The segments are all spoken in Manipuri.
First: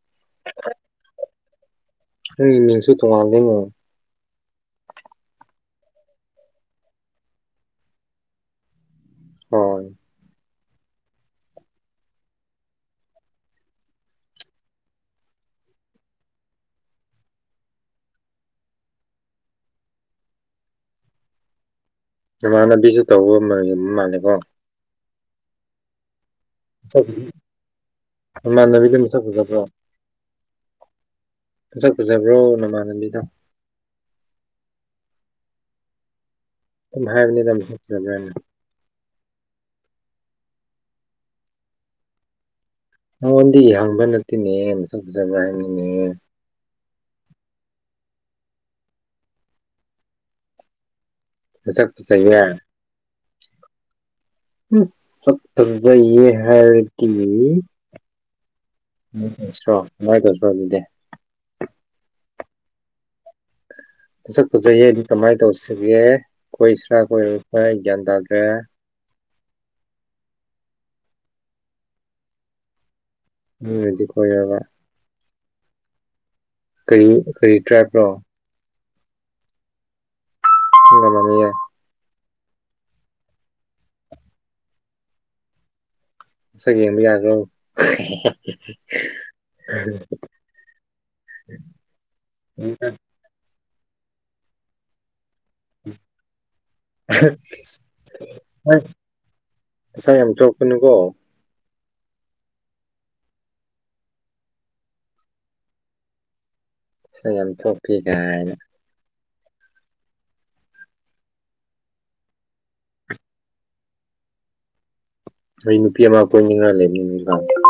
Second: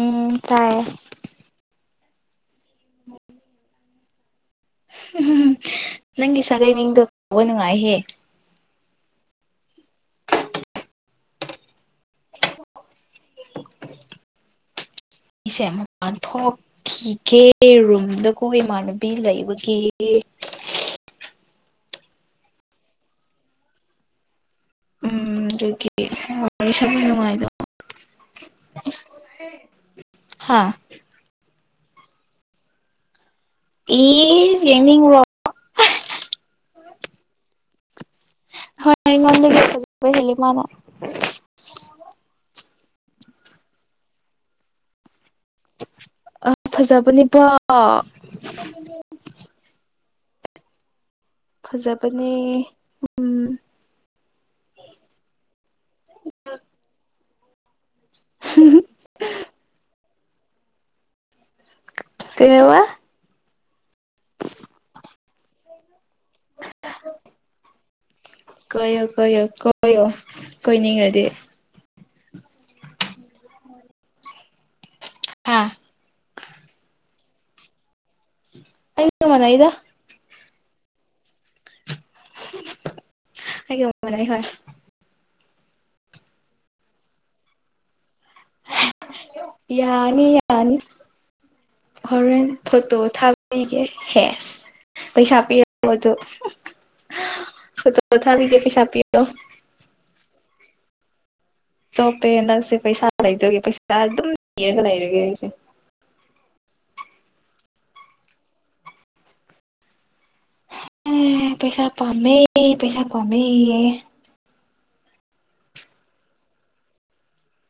ꯎꯝ ꯇꯥꯏꯌꯦ ꯅꯪꯒꯤ ꯃꯤꯡꯁꯨ ꯇꯣꯉꯥꯟꯗꯩ ꯃꯣ ꯅꯪꯒꯤ ꯁꯥꯒꯩ ꯃꯤꯡꯗ ꯀꯧꯕ ꯅꯨꯡꯉꯥꯏꯍꯦ ꯍꯣꯏ ꯏꯁꯦ ꯃꯄꯥꯟꯊꯣꯛ꯫ ꯀꯤꯒꯦ ꯔꯨꯝꯗ ꯀꯣ ꯏꯃꯥꯟꯅꯕꯤ ꯂꯩꯕꯒꯤ ꯅꯃꯥꯟꯅꯕꯤꯁꯨ ꯇꯧꯕ ꯃꯥꯟ ꯃꯥꯟꯂꯦꯀꯣ ꯎꯝ ꯑꯗꯨꯒꯤ ꯋꯥꯔꯤ ꯁꯕ ꯅꯨꯡꯉꯥꯏꯗꯣ ꯢꯃꯥꯟꯅꯕꯤꯗꯣ ꯃꯁꯛ ꯐꯖꯕ꯭ꯔꯣ ꯍꯥ ꯁꯛ ꯐꯖꯕ꯭ꯔꯣ ꯅꯃꯥꯟꯅꯕꯤꯗꯣ ꯏ ꯌꯦꯡꯅꯤꯡꯔꯣ ꯁꯨꯝ ꯍꯥꯏꯕꯅꯤꯗ ꯃꯁꯛ ꯐꯖꯕ꯭ꯔ ꯍꯣꯏ ꯑꯩꯉꯣꯟꯗꯒꯤ ꯐꯖꯕ ꯍꯦꯜꯂꯦ ꯃꯥꯅ ꯅꯉꯣꯟꯗꯤ ꯌꯥꯡꯕ ꯅꯠꯇꯦꯅꯦ ꯃꯁꯛꯐꯖꯕ꯭ꯔ ꯍꯥꯏ ꯑ ꯐꯖꯕꯅꯤ ꯄꯣ ꯃꯁꯛ ꯐꯖꯕꯅꯦ ꯐꯖꯩꯌꯦ ꯎꯝ ꯑꯁ ꯁꯛ ꯐꯖꯩꯌꯦ ꯍꯥꯏꯔꯗꯤ ꯎꯝ ꯁ꯭ꯔꯣ [unintelligible] ꯀꯩꯋꯥ ꯐꯁꯛ ꯐꯖꯩꯌꯦ ꯑꯗꯨ ꯀꯃꯥꯏ ꯇꯧꯁꯤꯒꯦ ꯀꯣꯏꯁꯤꯔꯥ ꯀꯣꯏꯔꯣꯏ ꯒ꯭ꯌꯥꯟ ꯇꯥꯗ꯭ꯔꯦ ꯀꯣꯏꯌꯣ ꯀꯣꯏꯌꯣ ꯀꯣꯏꯌꯣ ꯀꯣꯏꯅꯤꯡꯔꯗꯤ ꯃꯤꯅꯗꯤ ꯀꯣꯏꯔꯕ ꯍꯥꯥ ꯀꯔꯤ ꯀꯔꯤ ꯇ꯭ꯔꯥꯏꯞꯔꯣ ꯑꯩꯒ ꯃꯥꯅꯩꯗ꯫ [unintelligible] ꯃꯅꯩꯌꯦ ꯑꯩꯒ ꯃꯅꯩ ꯍꯣꯏ ꯁꯛ ꯌꯦꯡꯕ ꯌꯥꯒ꯭ꯔꯣ ꯌꯥꯅꯤ ꯌꯥꯅꯤ ꯍꯣꯔꯦꯟ ꯐꯣꯇꯣ ꯊꯥꯕ ꯄꯤꯒꯦ ꯍꯦꯁ ꯄꯩꯁꯥ ꯄꯤꯔ ꯕꯣꯗꯣ ꯐꯣꯇꯣ ꯊꯥꯕꯤꯒꯦ ꯄꯩꯁꯥ ꯄꯤꯌꯣ ꯄꯩꯁꯥ ꯌꯥꯝ ꯆꯣꯞꯀꯅꯨꯀꯣ ꯆꯣꯞꯄꯦ ꯅꯪꯁꯦ ꯄꯩꯁꯥ ꯂꯩꯗꯣꯏꯒꯦ ꯄꯩꯁꯥ ꯑꯗꯨꯝ ꯂꯤꯔꯒ ꯂꯩꯔꯒꯦ ꯑꯩꯁꯦ ꯄꯩꯁꯥ ꯌꯥꯝ ꯊꯣꯛ ꯄꯤ ꯒꯥꯏꯅ ꯑꯝ ꯄꯩꯁꯥ ꯄꯥꯝꯃꯦ ꯄꯩꯁꯥ ꯄꯥꯝꯃꯦ ꯑꯩ ꯅꯨꯄꯤ ꯑꯃ ꯀꯣꯏꯅꯤꯡ ꯂꯩꯕꯅꯤ [unintelligible]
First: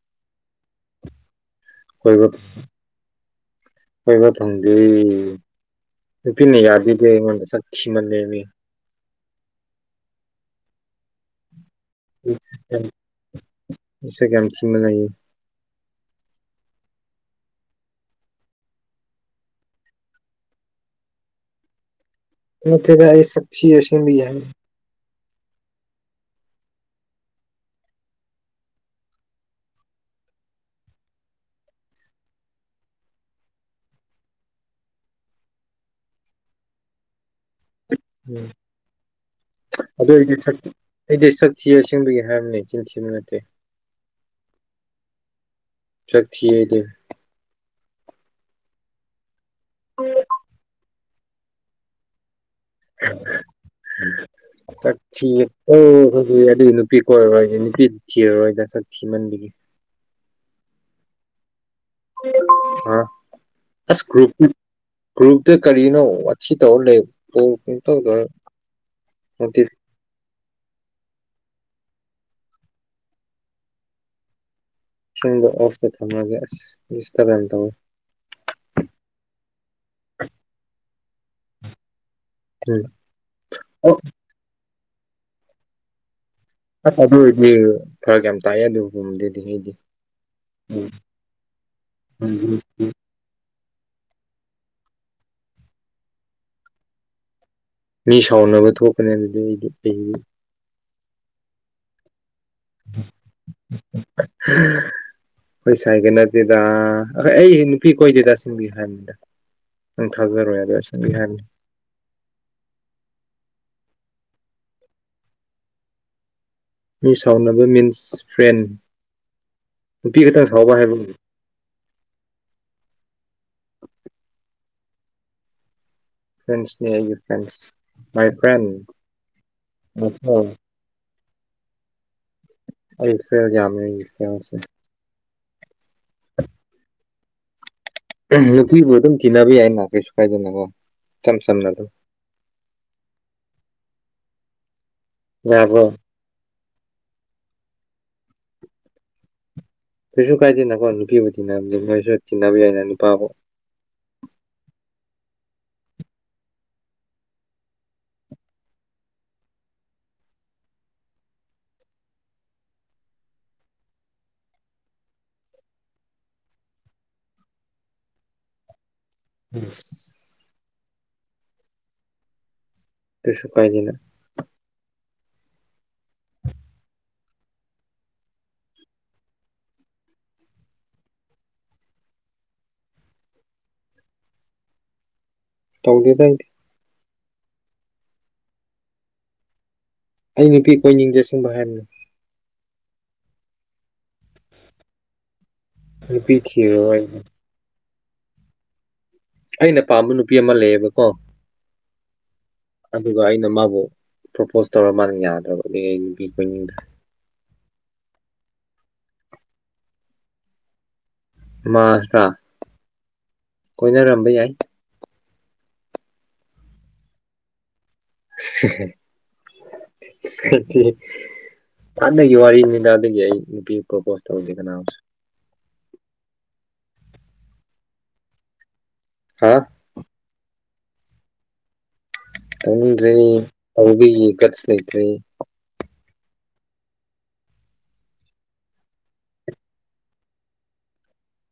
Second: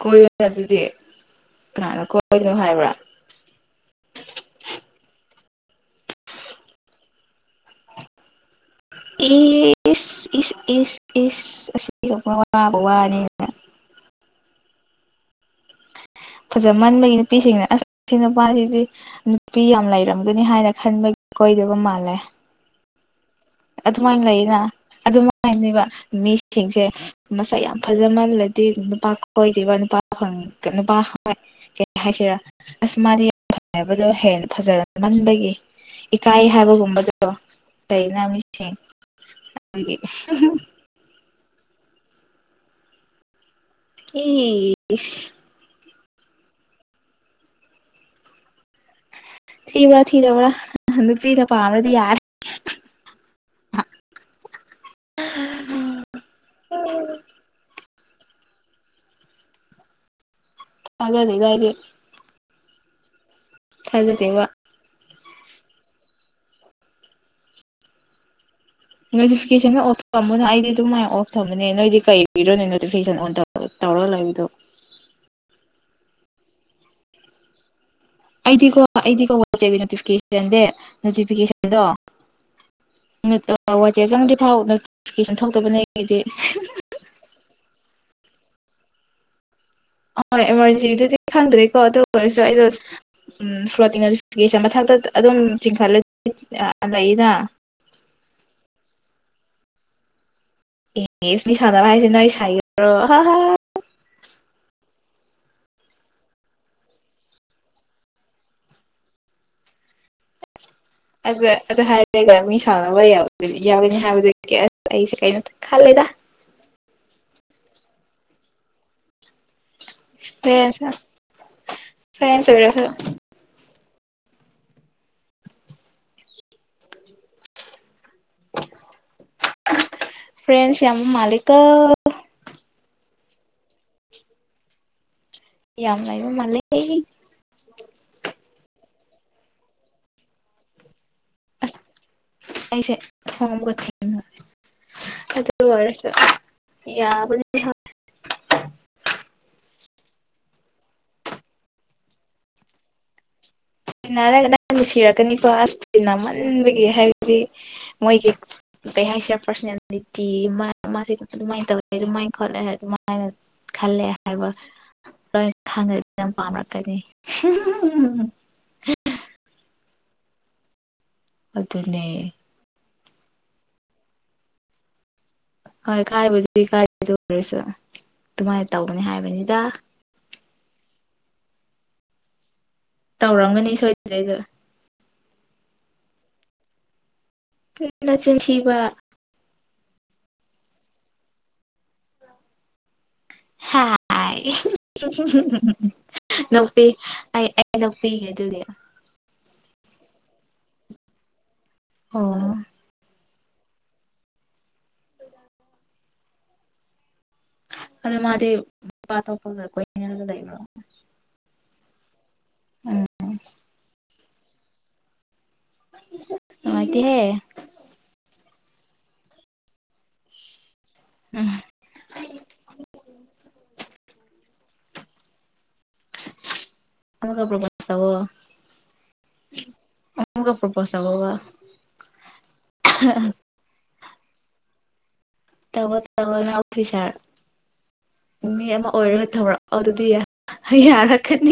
ꯀꯣꯏꯌꯣꯅ ꯑꯗꯨꯗꯤ ꯀꯅꯥꯅ ꯀꯣꯏꯕ ꯀꯣꯏꯅꯣ ꯍꯥꯏꯕ꯭ꯔꯥ ꯀꯣꯏꯕ ꯐꯪꯗꯦ ꯅꯨꯄꯤꯅ ꯌꯥꯕꯤꯗꯦ ꯑꯩꯉꯣꯟꯗ ꯁꯛ ꯊꯤꯃꯜꯂꯦꯅ ꯏꯁ ꯏꯁ ꯏꯁ ꯏꯁ ꯑꯁꯤ ꯋꯥꯕꯨ ꯋꯥꯅꯤꯅ ꯏꯁꯛ ꯌꯝ ꯊꯤꯃꯟꯂꯦꯌꯦ ꯐꯖꯃꯟꯕꯒꯤ ꯅꯨꯄꯤꯁꯤꯡꯅ ꯑꯁꯤ ꯅꯨꯄꯥꯁꯤꯗꯤ ꯅꯨꯄꯤ ꯌꯥꯝ ꯂꯩꯔꯝꯒꯅꯤ ꯍꯥꯏꯅ ꯈꯟꯕꯒꯤ ꯀꯣꯏꯗꯕ ꯃꯥꯜꯂꯦ [unintelligible] ꯊꯤꯗ ꯑꯩꯁꯨ ꯑꯗꯨꯃꯥꯏꯅ ꯂꯩꯌꯦꯅ ꯑꯗꯨꯃꯥꯏꯅꯦꯕ ꯃꯤꯁꯤꯡꯁꯦ ꯃꯁꯛ ꯌꯥꯝ ꯐꯖꯃꯜꯂꯗꯤ ꯅꯨꯄꯥ ꯀꯣꯏꯗꯦꯕ ꯅꯨꯄꯥ ꯐꯪ ꯅꯨꯄꯥ ꯀꯩ ꯍꯥꯏꯁꯤꯔ ꯑꯁ ꯃꯥꯗꯤ ꯌꯥꯝ ꯐꯖꯕꯗꯣ ꯍꯦꯟꯅ ꯐꯖ ꯃꯟꯕꯒꯤ ꯏꯀꯥꯏ ꯍꯥꯏꯕꯒꯨꯝꯕꯗꯣ ꯂꯩꯩꯅ ꯎꯝ ꯃꯤꯁꯤꯡ ꯑꯗꯨꯗꯒꯤ ꯑꯗꯨ ꯑꯩꯗꯤ ꯁꯛ ꯑꯩꯗꯤ ꯁꯛ ꯊꯤ ꯑꯁꯦꯡꯕꯒꯤ ꯍꯥꯏꯕꯅꯦ ꯆꯤꯟ ꯊꯤꯕ ꯅꯠꯇꯦ ꯏꯁ ꯁꯛ ꯊꯤ ꯑꯩꯗꯤ ꯊꯤꯕꯔꯥ ꯊꯤꯗꯕꯔꯥ ꯅꯨꯄꯤꯅ ꯄꯥꯝꯔꯗꯤ ꯌꯥꯔꯦ ꯁꯛ ꯊꯤ ꯑꯣ ꯍꯣꯏ ꯑꯗꯨꯗꯤ ꯅꯨꯄꯤ ꯀꯣꯏꯔꯔꯣꯏ ꯅꯨꯄꯤ ꯊꯤꯔꯔꯣꯏꯗ ꯁꯛ ꯊꯤꯃꯟꯕꯒꯤ ꯊꯖꯥꯗꯦꯗ ꯑꯩꯗꯤ ꯊꯥꯖꯗꯦꯕ [unintelligible] ꯒ꯭ꯔꯨꯞꯇ ꯀꯔꯤꯅꯣ ꯋꯥꯊꯤ ꯇꯧꯔ ꯂꯩ ꯁꯨꯡꯇꯧ ꯇꯧꯔꯣꯏ ꯅꯣꯇꯤꯐꯤꯀꯦꯁꯟ ꯇꯥꯃꯣꯅ ꯑꯩꯗꯤ ꯑꯗꯨꯃꯥꯏꯅ ꯑꯣꯐ ꯊꯝꯕꯅꯦ ꯅꯣꯏꯗꯤ ꯀꯩ ꯒꯤꯔꯣꯅꯦ ꯅꯣꯇꯤꯐꯤꯀꯦꯁꯟ ꯑꯣꯟ ꯇꯧꯔꯒ ꯂꯩꯕꯗꯣ ꯑꯁꯦꯡꯕ ꯑꯣꯐꯇ ꯊꯝꯃꯒꯦ ꯑꯁ ꯗꯤꯁꯇꯥꯞ ꯌꯥꯝ ꯇꯧꯋꯤ ꯑꯩꯗꯤꯀꯣ ꯑꯩꯗꯤꯀꯣ ꯋꯥꯆꯦ ꯅꯣꯇꯤꯐꯤꯀꯦꯁꯟ ꯗꯦ ꯅꯣꯇꯤꯐꯤꯀꯦꯁꯟꯗꯣ ꯎꯝ ꯑꯣ ꯋꯥꯆꯦꯞ ꯆꯪꯗꯔꯤ ꯐꯥꯎ ꯅꯣꯇꯤꯐꯤꯀꯦꯁꯟ ꯊꯣꯛꯇꯕꯅꯦ ꯑꯩꯒꯤꯗꯤ ꯑꯁ ꯑꯗꯨ ꯑꯣꯏꯔꯗꯤ ꯐꯔꯛ ꯌꯥꯝ ꯇꯥꯏ ꯑꯗꯨꯒꯨꯝꯗꯨꯗꯤ ꯑꯩꯗꯤ ꯑꯣꯏ ꯑꯦꯃꯥꯔꯖꯦꯟꯁꯤꯗꯗꯤ ꯈꯪꯗ꯭ꯔꯦꯀꯣ ꯑꯗꯨ ꯑꯣꯏꯔꯁꯨ ꯎꯝ ꯑꯩꯗꯣ ꯎꯝ ꯐ꯭ꯂꯣꯇꯦꯁꯟ ꯃꯊꯛꯇ ꯑꯗꯨꯝ ꯆꯤꯡꯈꯠꯂ ꯂꯩꯅ ꯃꯤ ꯁꯥꯎꯅꯕ ꯊꯣꯛꯀꯅꯤ ꯑꯗꯨꯗꯤ ꯑꯩꯗꯤ ꯑꯩꯗꯤ ꯑꯦ ꯃꯤ ꯁꯥꯎꯟꯕ ꯍꯥꯏꯁꯦ ꯅꯣꯏ ꯁꯥꯏꯒꯔꯣ [inaudible] ꯍꯣꯏ ꯁꯥꯏꯒ ꯅꯠꯇꯦꯗ ꯑꯈꯣꯏ ꯑꯩ ꯅꯨꯄꯤ ꯀꯣꯏꯗꯦ ꯗ ꯁꯤꯡꯕꯤꯌꯨ ꯍꯥꯏꯕꯅꯤꯗ ꯅꯪ ꯊꯥꯖꯔꯣꯏ ꯌꯥꯔꯦ [unintelligible] ꯑꯗꯨ ꯍꯥꯏꯔꯒ ꯃꯤ ꯁꯥꯎꯅꯕ ꯌꯥꯎꯅꯤ ꯍꯥꯏꯕꯗꯨ ꯑꯩꯁꯦ ꯀꯩꯅꯣ ꯈꯜꯂꯦꯗ ꯃꯤ ꯁꯥꯎꯅꯕ ꯃꯤꯟꯁ ꯐ꯭ꯔꯦꯟ ꯅꯨꯄꯤ ꯈꯛꯇꯪ ꯐ꯭ꯔꯦꯟ ꯁꯥꯎꯕ ꯍꯥꯏꯕ ꯐ꯭ꯔꯦꯟꯁ ꯑꯣꯏꯔꯁꯨ ꯐ꯭ꯔꯦꯟꯁꯒꯤ ꯐ꯭ꯔꯦꯟꯁ ꯃꯥꯏ ꯐ꯭ꯔꯦꯟ ꯌꯥꯝ ꯃꯥꯂꯤꯀꯣ ꯑꯩ ꯐ꯭ꯔꯦꯟꯁ ꯌꯥꯝꯃꯦ ꯑꯩꯒꯤ ꯐ꯭ꯔꯦꯟꯁꯦ ꯌꯥꯝ ꯂꯩꯕ ꯃꯥꯜꯂꯦꯍꯦ ꯅꯨꯄꯤꯕꯨ ꯑꯗꯨꯝ ꯊꯤꯅꯕ ꯌꯥꯏꯅ ꯀꯩꯁꯨ ꯀꯥꯏꯗꯅꯀꯣ ꯏꯆꯝ ꯆꯝꯅꯥ ꯑꯁ ꯑꯗꯨꯝ ꯑꯩꯁꯦ ꯑꯗꯨ ꯌꯥꯕ꯭ꯔꯣ ꯑꯣꯏꯔꯁꯨ ꯌꯥꯕꯅꯦ ꯀꯩꯁꯨ ꯀꯥꯏꯗꯦꯅꯀꯣ ꯅꯨꯄꯤꯕꯨ ꯇꯤꯟꯅꯕꯅꯤ ꯅꯣꯏꯁꯨ ꯇꯤꯟꯅꯕ ꯌꯥꯏꯅ ꯅꯨꯄꯥꯕꯨ ꯇꯤꯟꯅꯔꯒ ꯅꯪ ꯅꯨꯡꯁꯤꯔꯛꯀꯅꯤꯀꯣ ꯑꯁ ꯇꯤꯟꯅꯃꯟꯕꯒꯤ ꯍꯥꯏꯕꯗꯤ ꯃꯣꯏꯒꯤ ꯀꯩ ꯍꯥꯏꯁꯤꯔꯥ ꯄꯥꯔꯁꯅꯦꯂꯤꯇꯤ ꯃꯥ ꯃꯥꯁꯤ ꯑꯗꯨꯃꯥꯏꯅ ꯇꯧꯋꯦ ꯑꯗꯨꯃꯥꯏꯅ ꯈꯣꯠꯂꯦ ꯍꯥꯏ ꯑꯗꯨꯃꯥꯏꯅ ꯈꯜꯂꯦ ꯍꯥꯏꯕ ꯂꯣꯏ ꯈꯪꯉꯗꯤ ꯌꯥꯝ ꯄꯥꯝꯔꯛꯀꯅꯤ [unintelligible] [inaudible] ꯑꯗꯨꯅꯦ꯫ ꯀꯩꯁꯨ ꯀꯥꯏꯗꯦ ꯍꯣꯏ ꯀꯥꯏꯕꯗꯨ ꯀꯥꯏꯕꯗ ꯑꯣꯏꯔꯁꯨ ꯑꯗꯨꯃꯥꯏꯅ ꯇꯧꯕꯅꯤ ꯍꯥꯏꯕꯅꯤꯗ ꯇꯧꯔꯝꯒꯅꯤ ꯁꯣꯏꯗꯔ꯭ꯦꯗ ꯇꯧꯗꯦꯗ ꯀꯔꯤꯒꯤ ꯅꯥꯆꯤꯟꯊꯤꯕ ꯑꯩ ꯅꯨꯄꯤ ꯀꯣꯏꯅꯤꯡꯗꯦ ꯁꯦꯡꯕ ꯍꯥꯏꯕꯅꯤ [unintelligible] ꯅꯨꯄꯤ ꯊꯤꯔꯣꯏ ꯑꯩꯗꯤ. ꯑꯩ ꯂꯧꯕꯤꯒꯦ ꯑꯗꯨꯗꯤ ꯑꯩꯅ ꯄꯥꯝꯕ ꯅꯨꯄꯤ ꯑꯃ ꯂꯩꯌꯦꯕꯀꯣ꯫ ꯑꯣ꯫ ꯑꯗꯨꯒ ꯑꯩꯅ ꯃꯥꯕꯨ ꯄ꯭ꯔꯣꯄꯣꯁ ꯇꯧꯔ ꯃꯥꯅ ꯌꯥꯗ꯭ꯔꯕꯅꯦ ꯑꯩ ꯅꯨꯄꯤ ꯀꯣꯏꯅꯤꯡꯗ꯭ꯔꯦ ꯑꯗ ꯃꯥꯗꯤ ꯄꯥ ꯊꯣꯛꯄꯒ ꯀꯣꯢꯅꯔꯒ ꯂꯩꯕꯣ ꯃꯥꯁꯔꯥ ꯀꯣꯏꯅꯔꯝꯕ ꯌꯥꯏ꯫ ꯅꯨꯉꯥꯏꯇꯦꯍꯦ [unintelligible] ꯍꯥꯟꯅꯒꯤ ꯋꯥꯔꯤꯅꯤꯗꯥ ꯑꯗꯨꯒꯤ ꯑꯩ ꯅꯨꯄꯤ ꯄ꯭ꯔꯣꯄꯣꯁ ꯇꯧꯗꯦꯗꯅꯥ [unintelligible] ꯒ ꯄꯔ꯭ꯣꯄꯣꯁ ꯍꯥ ꯇꯧꯍꯧꯋ ꯈꯪꯗ꯭ꯔꯦ ꯒꯁ ꯂꯩꯇ꯭ꯔꯦ꯫ [unintelligible] ꯃꯤ ꯑꯃ ꯑꯣꯏꯔꯒ ꯊꯧꯔꯛꯑꯣ ꯑꯗꯨꯗꯤ ꯍ ꯌꯥꯔꯛꯀꯅꯤ꯫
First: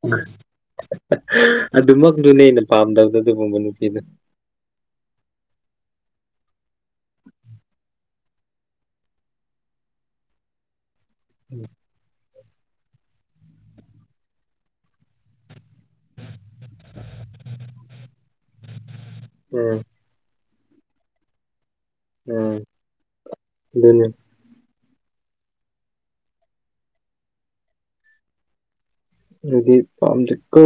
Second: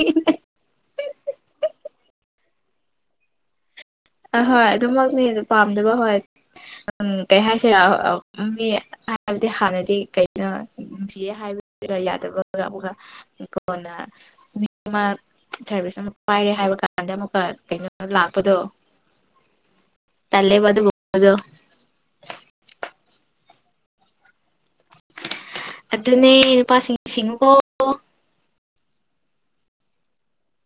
ꯑꯗꯨꯃꯛꯗꯨꯅꯦ ꯑꯩꯅ ꯄꯥꯝꯗꯕꯗꯨ ꯑꯗꯨꯒꯨꯝꯕ ꯅꯨꯄꯤꯗꯨ ꯑꯍꯣꯏ ꯑꯗꯨꯃꯛꯅꯦ ꯑꯗꯨ ꯄꯥꯝꯗꯕ ꯍꯣꯏ꯫ ꯎꯝ ꯀꯩ ꯍꯥꯏꯁꯤꯔ ꯃꯤ ꯍꯥꯏꯕꯗꯤ ꯍꯥꯟꯅꯗꯤ ꯀꯩ ꯅꯨꯡꯁꯤꯌꯦ ꯍꯥꯏꯕ ꯌꯥꯗꯕꯒ ꯑꯃꯨꯀꯥ ꯀꯣꯟꯅ ꯃꯤ ꯑꯃ ꯁꯥꯔꯚꯤꯁ ꯑꯃ ꯄꯥꯏꯔꯦ ꯍꯥꯏꯕ ꯀꯥꯟꯗ ꯑꯃꯨꯛꯀ ꯀꯩꯅꯣ ꯂꯥꯛꯄꯗꯣ꯫ ꯎꯝ ꯇꯂꯦꯕ ꯑꯗꯨꯒꯨꯝꯕꯗꯣ꯫ ꯎꯝ ꯑꯗꯨꯅꯤ ꯑꯗꯨꯅꯦ ꯅꯨꯄꯥꯁꯤꯡ ꯁꯤꯡꯉꯣ ꯑꯗꯨꯗꯤ ꯄꯥꯃꯗꯦꯀꯣ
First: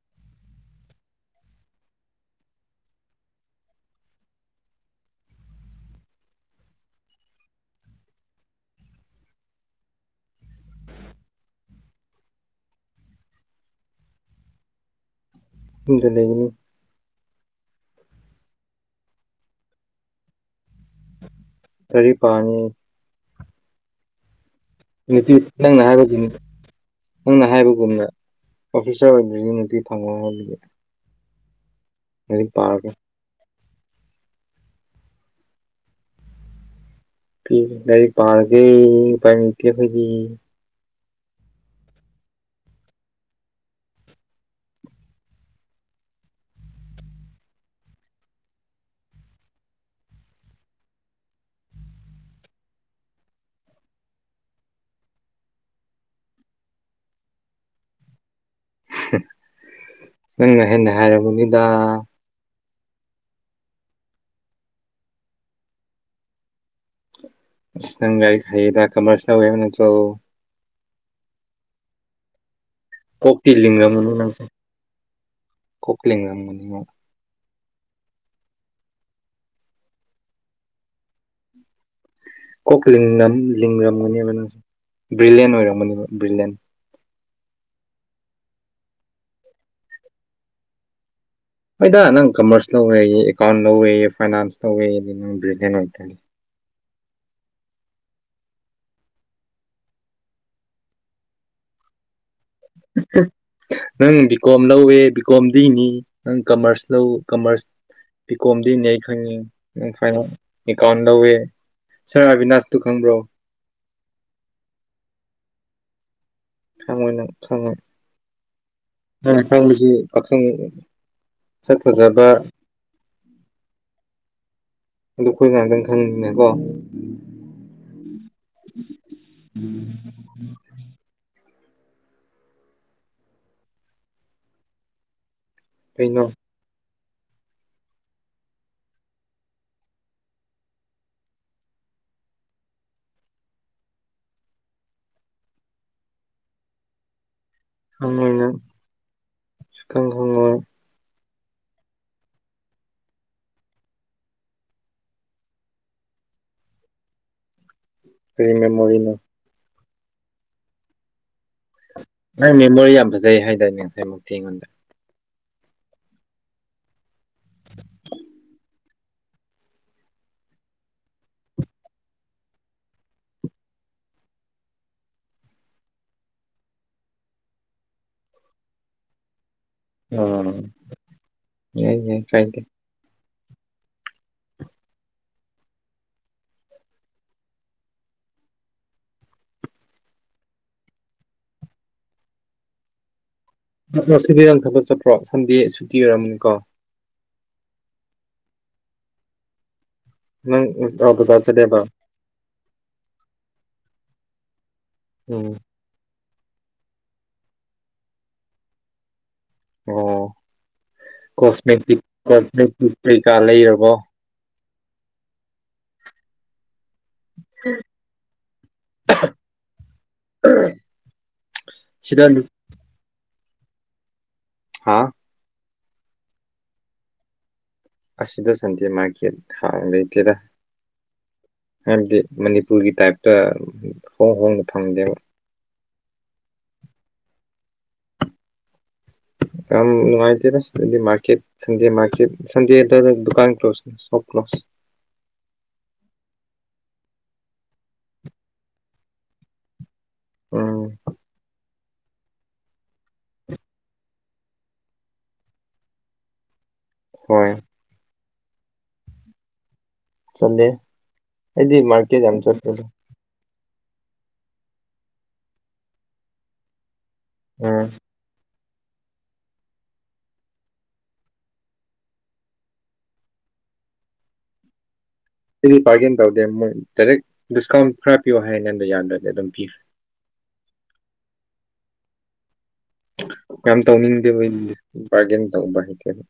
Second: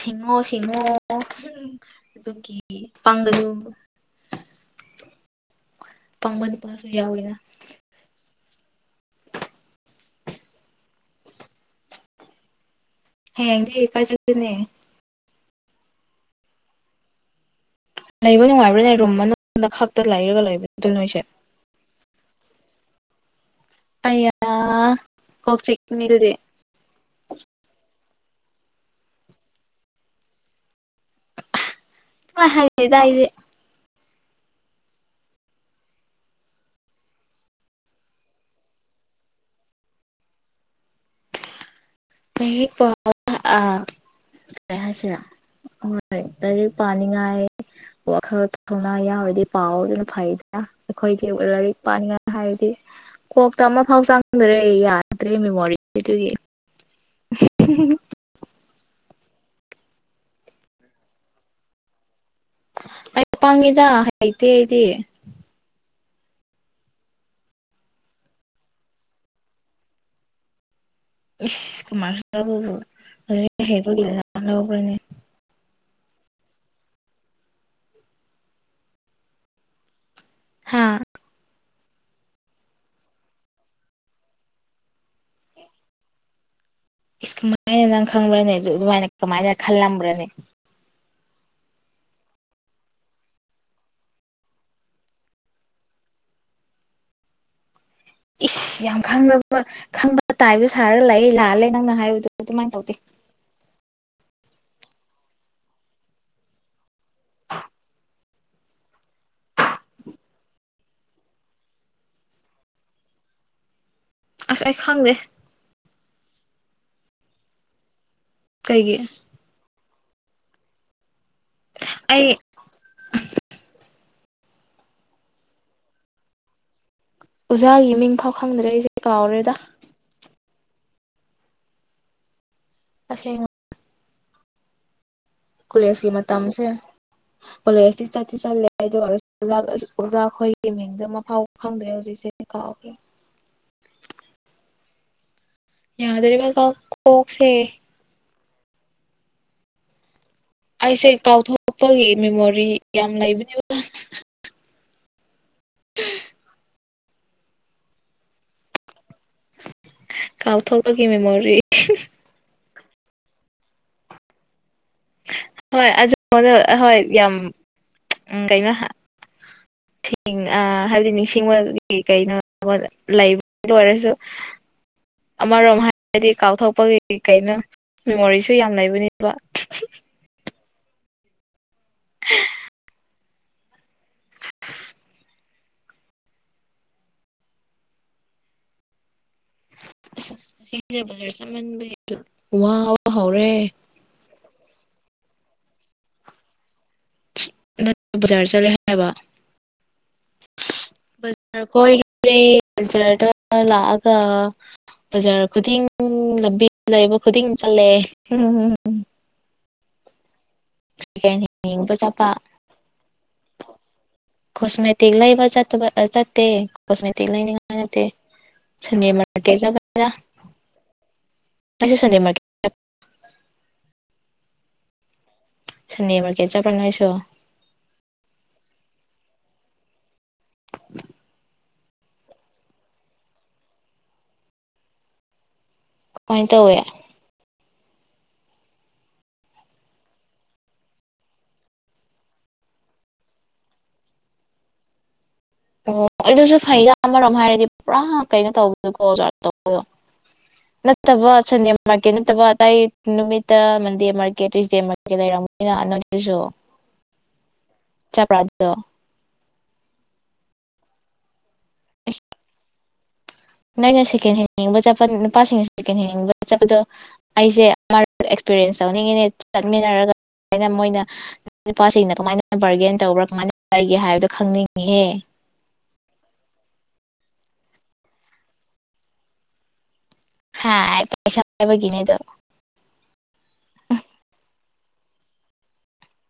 ꯁꯤꯡꯉꯣ ꯁꯤꯡꯉꯣ ꯑꯗꯨꯒꯤ ꯄꯪꯡꯒꯅꯨ ꯄꯪꯃꯟꯕꯥꯁꯨ ꯌꯥꯎꯋꯤꯅ ꯍꯌꯦꯡꯗꯤ ꯀꯥꯢ ꯆꯠꯀꯅꯤ꯫ ꯗ ꯂꯩꯒꯅꯤ꯫ ꯂꯩꯕ ꯅꯨꯡꯉꯥꯏꯕ꯭ꯔꯥꯅꯦ ꯔꯨꯝ ꯃꯅꯨꯡꯗ ꯈꯛꯇ ꯂꯩꯔꯒ ꯂꯩꯕꯅꯤ ꯑꯗꯨ ꯅꯣꯢꯁꯨ ꯀꯥꯔꯤ ꯄꯥꯅꯤ [unintelligible] ꯅꯨꯄꯤ ꯀꯣꯛ ꯅꯪꯅ ꯆꯤꯛꯅꯤ ꯍꯥꯢꯕꯒꯤꯅꯤ꯫ ꯑꯗꯨꯗꯤ ꯅꯪꯅ ꯍꯥꯏꯕꯒꯨꯃꯅ [unintelligible] ꯗꯨꯃꯥꯏ ꯄꯥꯔꯒꯦ ꯍꯥꯏꯗꯦꯗ ꯑꯩꯗꯤ ꯄꯤꯕꯥ ꯈꯔꯁꯦ ꯄꯥꯔꯒꯦ ꯎꯄꯥꯏ ꯂꯩꯇꯦ ꯈꯣꯏꯗꯤ ꯂꯥꯏꯔꯤꯛ ꯄꯥꯎ ꯑꯥ ꯀꯔꯤ ꯍꯥꯏꯁꯤꯔꯥ ꯍꯣꯏ ꯂꯥꯏꯔꯤꯛ ꯄꯥꯅꯤꯉꯥꯏ ꯋꯥꯈꯜ ꯊꯧꯅꯥ ꯌꯥꯎꯔꯗꯤ ꯄꯥꯎ ꯑꯗꯨꯅ ꯐꯩꯗꯅ ꯑꯩꯈꯣꯏꯒꯤ ꯂꯥꯏꯔꯤꯛ ꯄꯥꯅꯤꯡꯉꯥꯏ ꯍꯥꯏꯔꯗꯤ ꯀꯣꯛꯇ ꯑꯃꯐꯥꯎ ꯆꯪꯗ꯭ꯔꯦ ꯌꯥꯗ꯭ꯔꯦ ꯃꯦꯃꯣꯔꯤꯗꯨꯒꯤ [unintelligible] ꯅꯪꯅ ꯍꯦꯟꯅ ꯍꯩꯔꯝꯒꯅꯤꯗ ꯑꯩ ꯄꯪꯉꯤꯗ ꯍꯥꯏꯇꯦ ꯑꯩꯗꯤ꯫ ꯑꯁ ꯅꯪ ꯂꯥꯏꯔꯤꯛ ꯍꯩꯌꯦꯗ ꯀꯃꯥꯔꯁ ꯂꯧꯋꯦ ꯍꯥꯏꯕ ꯅꯠꯇ꯭ꯔꯣ꯫ ꯏꯁ ꯀꯨꯃꯥꯔꯂꯥꯎꯕꯕꯨ ꯀꯣꯛꯇꯤ [unintelligible] ꯀꯣꯛꯂꯤ ꯔꯝꯃꯅꯤ ꯍꯥꯥ ꯀꯣꯛ ꯂꯤꯡꯂꯝ ꯂꯤꯡꯔꯝꯒꯅꯦꯕ ꯅꯪꯁꯦ ꯕ꯭ꯔꯤꯂꯤꯌꯦꯟ ꯑꯣꯏꯔꯝꯒꯅꯦꯕ ꯕ꯭ꯔꯤꯂꯦꯟ ꯏꯁ ꯀꯃꯥꯏꯅ ꯅꯪ ꯈꯪꯕ꯭ꯔꯅꯦ ꯑꯗꯨ ꯑꯗꯨꯃꯥꯏꯅ ꯀꯃꯥꯏꯅ ꯈꯜꯂꯝꯕ꯭ꯔꯅꯦ꯫ ꯍꯣꯏꯗ ꯅꯪ ꯀꯃꯔꯁ ꯂꯧꯔꯦꯌꯦ ꯑꯦꯀꯥꯎꯟ ꯂꯧꯔꯦꯌꯦ ꯐꯥꯏꯅꯥꯟꯁ ꯂꯧꯔꯦꯌꯦ ꯅꯪ ꯕ꯭ꯔꯤꯂꯦꯟꯠ ꯑꯣꯏ ꯏꯁ ꯌꯥꯝ ꯈꯪꯅꯕ ꯈꯪꯕ ꯇꯥꯏꯕꯗ ꯁꯥꯔꯒ ꯂꯥꯜꯂꯦ ꯅꯪꯅ ꯍꯥꯏꯕꯗꯣ ꯑꯗꯨꯃꯥꯏꯅ ꯇꯧꯗꯦ [unintelligible] ꯅꯪ ꯕꯤ ꯀꯣꯝ ꯂꯧꯋꯦ ꯕꯤ ꯀꯣꯝꯗꯤꯅꯤ ꯅꯪ ꯀꯃꯔꯁ ꯂꯧ ꯀꯃꯔꯁ ꯄꯤ ꯀꯣꯝꯗꯤꯅꯦ ꯑꯩꯈꯩꯉꯦ ꯑ ꯀꯩꯅꯣ ꯑꯦꯀꯥꯎꯟ ꯂꯧꯋꯦ꯫ ꯁꯥꯔ ꯑꯕꯤꯅꯥꯁꯇꯨ ꯈꯪꯕ꯭ꯔꯣ꯫ ꯑꯁ ꯑꯩ ꯈꯪꯗꯦ ꯈꯪꯉꯣꯢ ꯅꯪ ꯈꯪꯉꯣꯏ꯫ ꯀꯩꯒꯤ ꯅꯪꯅ ꯈꯪꯕꯁꯤ ꯄꯥꯈꯡꯕ ꯁꯛ ꯑꯩ ꯐꯖꯕ ꯑꯗꯨ ꯑꯩꯈꯣꯏ ꯉꯥꯛꯇꯪ ꯈꯪꯅꯤꯡꯅ ꯀꯣ꯫ ꯑꯣꯖꯥꯒꯤ ꯃꯤꯡ ꯐꯥꯎ ꯈꯪꯗ꯭ꯔꯦ ꯑꯩꯁꯦ ꯀꯥꯎꯔꯦꯗ ꯑꯁꯦꯡꯕ ꯀꯨꯂꯦꯁꯀꯤ ꯀꯩꯅꯣ ꯃꯇꯝꯁꯦ꯫ [unintelligible] ꯀꯣꯂꯦꯖꯇꯤ ꯆꯠꯇꯤ ꯆꯠꯂꯦ ꯑꯗꯨ ꯑꯣꯏꯔꯁꯨ ꯑꯣꯖꯥ ꯈꯣꯏꯒꯤ ꯃꯤꯡꯗꯨ ꯑꯃꯥꯐꯥꯎ ꯈꯪꯗ꯭ꯔꯦ ꯍꯧꯖꯤꯛꯁꯦ ꯀꯥꯎꯈ꯭ꯔꯦ ꯌꯥꯈꯔꯕ ꯀꯣ ꯀꯣꯛꯁꯦ ꯈꯪꯉꯣꯏ ꯅꯪ ꯁꯨꯈꯪ ꯈꯪꯉꯣꯢ꯫ ꯑꯩꯁꯦ ꯀꯥꯎꯊꯣꯛꯄꯒꯤ ꯃꯦꯃꯣꯔꯤ ꯌꯥꯝ ꯂꯩꯕꯅꯦꯕ꯫ [inaudible] ꯀꯩ ꯃꯦꯃꯣꯔꯤꯅꯣ ꯀꯥꯎꯊꯣꯛꯄꯒꯤ ꯃꯦꯃꯣꯔꯤ꯫ ꯅꯪ ꯃꯦꯃꯣꯔꯤ ꯌꯥꯝ ꯐꯖꯩ ꯍꯥꯏꯗꯥꯏꯅꯦ ꯉꯁꯥꯏꯃꯨꯛꯇꯤ ꯑꯩꯉꯣꯡꯗ ꯍꯣꯏ ꯑꯗꯨ [unintelligible] ꯍꯣꯏ ꯌꯥꯝ ꯎꯝ ꯀꯩꯅꯣ ꯍꯥ ꯑ ꯍꯥꯏꯕꯗꯤ ꯅꯤꯡꯁꯤꯡꯕꯒꯤ ꯀꯩꯅꯣ ꯂꯩꯕꯗ ꯑꯣꯏꯔꯁꯨ [unintelligible] ꯑꯃꯔꯣꯝ ꯍꯥꯏꯔꯗꯤ ꯀꯥꯎꯊꯣꯛꯄꯒꯤ ꯀꯩꯅꯣ ꯃꯦꯃꯣꯔꯤꯁꯨ ꯌꯥꯝ ꯂꯩꯕꯅꯦꯕ꯫ [unintelligible] ꯎꯝ ꯌꯥꯏ ꯌꯥꯏ ꯀꯥꯏꯗꯦ ꯑꯁ ꯍꯧꯖꯤꯛꯁꯦ ꯕꯖꯥꯔ ꯆꯠꯃꯟꯕꯒꯤ ꯋꯥꯕ ꯍꯧꯔꯦ ꯉꯥꯁꯤꯗ ꯅꯪ ꯊꯕꯛ ꯆꯠꯄ꯭ꯔꯣ ꯁꯟꯗꯦ ꯁꯨꯇꯤ ꯑꯣꯏꯔꯝꯒꯥꯅꯤꯀꯣ ꯅꯠ ꯕꯖꯥꯔ ꯆꯠꯂꯦ ꯍꯥꯏꯕ ꯅꯪ ꯑꯥ ꯕꯖꯥꯔ ꯆꯠꯂꯦꯕꯥ [unintelligible] ꯕꯖꯥꯔꯗ ꯂꯥꯛꯑꯒ ꯕꯖꯥꯔ ꯎꯝ ꯈꯨꯗꯤꯡ ꯎꯝ ꯂꯝꯕꯤ ꯂꯩꯕ ꯈꯨꯗꯤꯡ ꯆꯠꯂꯦ [unintelligible] ꯑꯣ ꯁꯦꯀꯦꯟ ꯍꯦꯟ ꯌꯦꯡꯕ ꯀꯣꯁꯃꯦꯇꯤꯛ ꯆꯠꯄ ꯀꯣꯁꯃꯦꯇꯤꯛ ꯀꯩꯀꯥ ꯂꯩꯔꯕꯣ ꯀꯣꯁꯃꯦꯇꯤꯛ ꯂꯩꯕ ꯆꯠꯇꯕ ꯆꯠꯇꯦ ꯀꯁꯃꯦꯇꯤꯛ ꯂꯩꯅꯤꯡꯉꯥꯏ ꯅꯠꯇꯦ ꯁꯟꯗꯦ ꯃꯔꯀꯦꯗ ꯆꯠꯄꯅꯤꯗ ꯅꯪꯁꯨ ꯁꯟꯗꯦ ꯁꯤꯗ ꯃꯔꯀꯦꯠ ꯂꯨ- ꯍꯥꯥ ꯁꯟꯗꯦ ꯃꯥꯔꯀꯦꯠ ꯆꯠꯄ꯭ꯔ ꯅꯣꯏꯁꯨ ꯑꯁꯤꯗ ꯁꯟꯗꯦ ꯃꯥꯔꯀꯦꯠ ꯍꯥꯡ ꯂꯩꯇꯦꯗ [unintelligible] ꯍꯥꯏꯕꯗꯤ ꯃꯅꯤꯄꯨꯔꯒꯤ ꯇꯥꯏꯞꯇ ꯍꯣꯡ ꯍꯣꯡꯅ ꯐꯪꯗꯦꯕ ꯀꯃꯥꯏꯟ ꯇꯧꯋꯤ ꯌꯥꯝ ꯅꯨꯡꯉꯥꯏꯇꯦꯗ ꯁꯤꯗꯗꯤ ꯃꯥꯔꯀꯦꯠ ꯁꯟꯗꯦ ꯃꯥꯔꯀꯦꯠ ꯁꯟꯗꯦꯗꯅ ꯗꯨꯀꯥꯟ ꯀ꯭ꯂꯣꯁꯅꯤ ꯁꯣ ꯀ꯭ꯂꯣꯁ ꯑꯣ ꯑꯗꯨꯁꯨ ꯐꯩꯗ ꯑꯃꯔꯣꯝ ꯍꯥꯏꯔꯗꯤ ꯄꯨꯔꯥ ꯀꯩꯅꯣ ꯇꯧꯕꯗꯨꯀꯣ ꯖꯥ ꯇꯧꯕꯗꯣ ꯎꯝ ꯅꯠꯇꯕ ꯁꯟꯗꯦ ꯃꯥꯔꯀꯦꯠ ꯅꯠꯇꯕ ꯑꯇꯩ ꯅꯨꯃꯤꯠꯇ ꯃꯟꯗꯦ ꯃꯥꯔꯀꯦꯠ ꯇ꯭ꯋꯤꯏꯁꯗꯦ ꯃꯥꯔꯀꯦꯠ ꯂꯩꯔꯝ ꯅꯤꯅ ꯅꯣꯏꯗꯨꯁꯨ ꯍꯣꯏ ꯆꯠꯄ꯭ꯔꯥ ꯑꯗꯨꯗꯣ ꯁꯝꯗꯦ ꯑꯩꯗꯤ ꯑꯁ ꯃꯥꯔꯀꯦꯠ ꯌꯥꯝ ꯆꯠꯄꯗꯣ ꯅꯣꯏꯅ ꯁꯦꯀꯦꯟ ꯍꯦꯟ ꯌꯦꯡꯕ ꯆꯠꯄ ꯅꯨꯄꯥꯁꯤꯡꯅ ꯁꯦꯀꯦꯟ ꯍꯦꯟ ꯌꯦꯡꯕ ꯆꯠꯄꯗꯣ ꯑꯩꯁꯦ ꯎꯝ ꯃꯥꯔ ꯑꯦꯛꯁꯄꯤꯔꯤꯌꯦꯟꯁ ꯇꯧꯅꯤꯡꯉꯤꯅꯦ ꯆꯠꯃꯤꯟꯅꯔꯒ ꯑꯗꯨꯃꯥꯏꯅ ꯃꯣꯏꯅ ꯅꯨꯄꯤ ꯅꯨꯄꯥꯁꯤꯡꯅ ꯀꯃꯥꯏꯅ ꯕꯥꯔꯒꯦꯟ ꯇꯧꯕ꯭ꯔꯥ ꯀꯃꯥꯏꯅ ꯂꯩꯒꯦ ꯍꯥꯏꯕꯗꯣ ꯈꯪꯅꯤꯡꯉꯤꯍꯦ ꯁꯤꯗꯤ ꯕꯥꯔꯒꯦꯟ ꯇꯧꯗꯦ ꯃꯣꯏ ꯗꯥꯏꯔꯦꯛ ꯗꯤꯁꯀꯥꯎꯟ ꯈꯔ ꯄꯤꯌꯣ ꯍꯥꯏ ꯅꯪꯗ ꯌꯥꯗ꯭ꯔꯗꯤ ꯑꯗꯨꯝ ꯄꯤꯈ꯭ꯔꯦ ꯍꯥꯏ ꯄꯩꯁꯥ ꯄꯥꯏꯕꯒꯤꯅꯦ ꯑꯗꯣ ꯌꯥꯝ ꯇꯧꯅꯤꯡꯗꯦꯕ ꯑꯩꯗꯤ ꯕꯥꯔꯒꯦꯟ ꯇꯧꯕ ꯍꯩꯇꯦꯕ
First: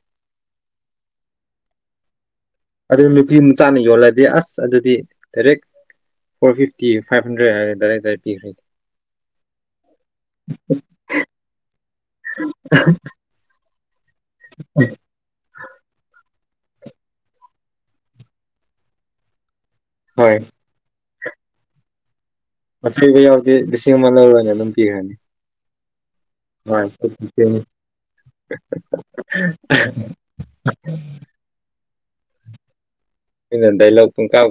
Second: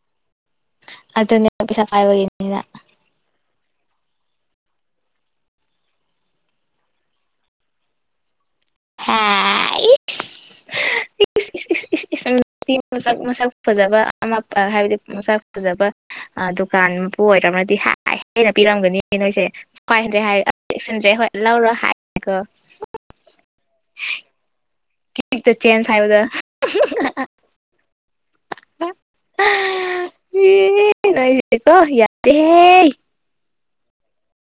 ꯑꯗꯨꯅꯦ ꯅꯪ ꯄꯩꯁꯥ ꯄꯥꯏꯕꯒꯤꯅꯤꯅ ꯑꯗꯨ ꯅꯨꯄꯤ ꯃꯆꯥꯅ ꯌꯣꯜꯂꯗꯤ ꯑꯁ ꯑꯗꯨꯗꯤ direct four fifty five hundred ꯍꯥꯏꯔꯦ ꯗꯥꯏꯔꯦꯛ ꯗꯥꯏꯔꯦꯛ ꯄꯤꯈ꯭ꯔꯦ ꯍꯥꯏ ꯏꯁ ꯏꯁ ꯏꯁ ꯏꯁ ꯏꯁ ꯅꯪ ꯅꯨꯄꯤ ꯃꯁꯛ ꯃꯁꯛ ꯐꯖꯕ ꯑꯃ ꯄ ꯍꯥꯏꯕꯗꯤ ꯃꯁꯛ ꯐꯖꯕ ꯑꯥ ꯗꯨꯀꯥꯟ ꯃꯄꯨ ꯑꯣꯏꯔꯝꯔꯗꯤ ꯍꯥꯏ ꯍꯦꯟꯅ ꯄꯤꯔꯝꯒꯅꯤꯅꯦ ꯅꯣꯏꯁꯦ ꯐꯥꯏ ꯍꯟꯗ꯭ꯔꯦꯠ ꯍꯣꯏ ꯍꯥꯏ ꯆꯦꯛꯁꯤꯟꯗ꯭ꯔꯦ ꯍꯣꯏ ꯂꯧꯔꯣ ꯍꯥꯏ ꯀꯣ ꯑꯆꯣꯏꯕ ꯌꯥꯎꯗꯦ ꯂꯤꯁꯤꯡ ꯑꯃ ꯂꯧꯔ ꯍꯥꯏꯅ ꯑꯗꯨꯝ ꯄꯤꯈ꯭ꯔꯅꯤ ꯀꯤꯛꯇ ꯆꯦꯟꯖ ꯍꯥꯏꯕꯗ ꯃꯥ [unintelligible] ꯗꯦꯀꯣ ꯌꯥꯗꯦꯍꯦ ꯑꯩꯅ ꯗꯥꯏꯂꯣꯛ ꯄꯨꯡꯀꯥꯎ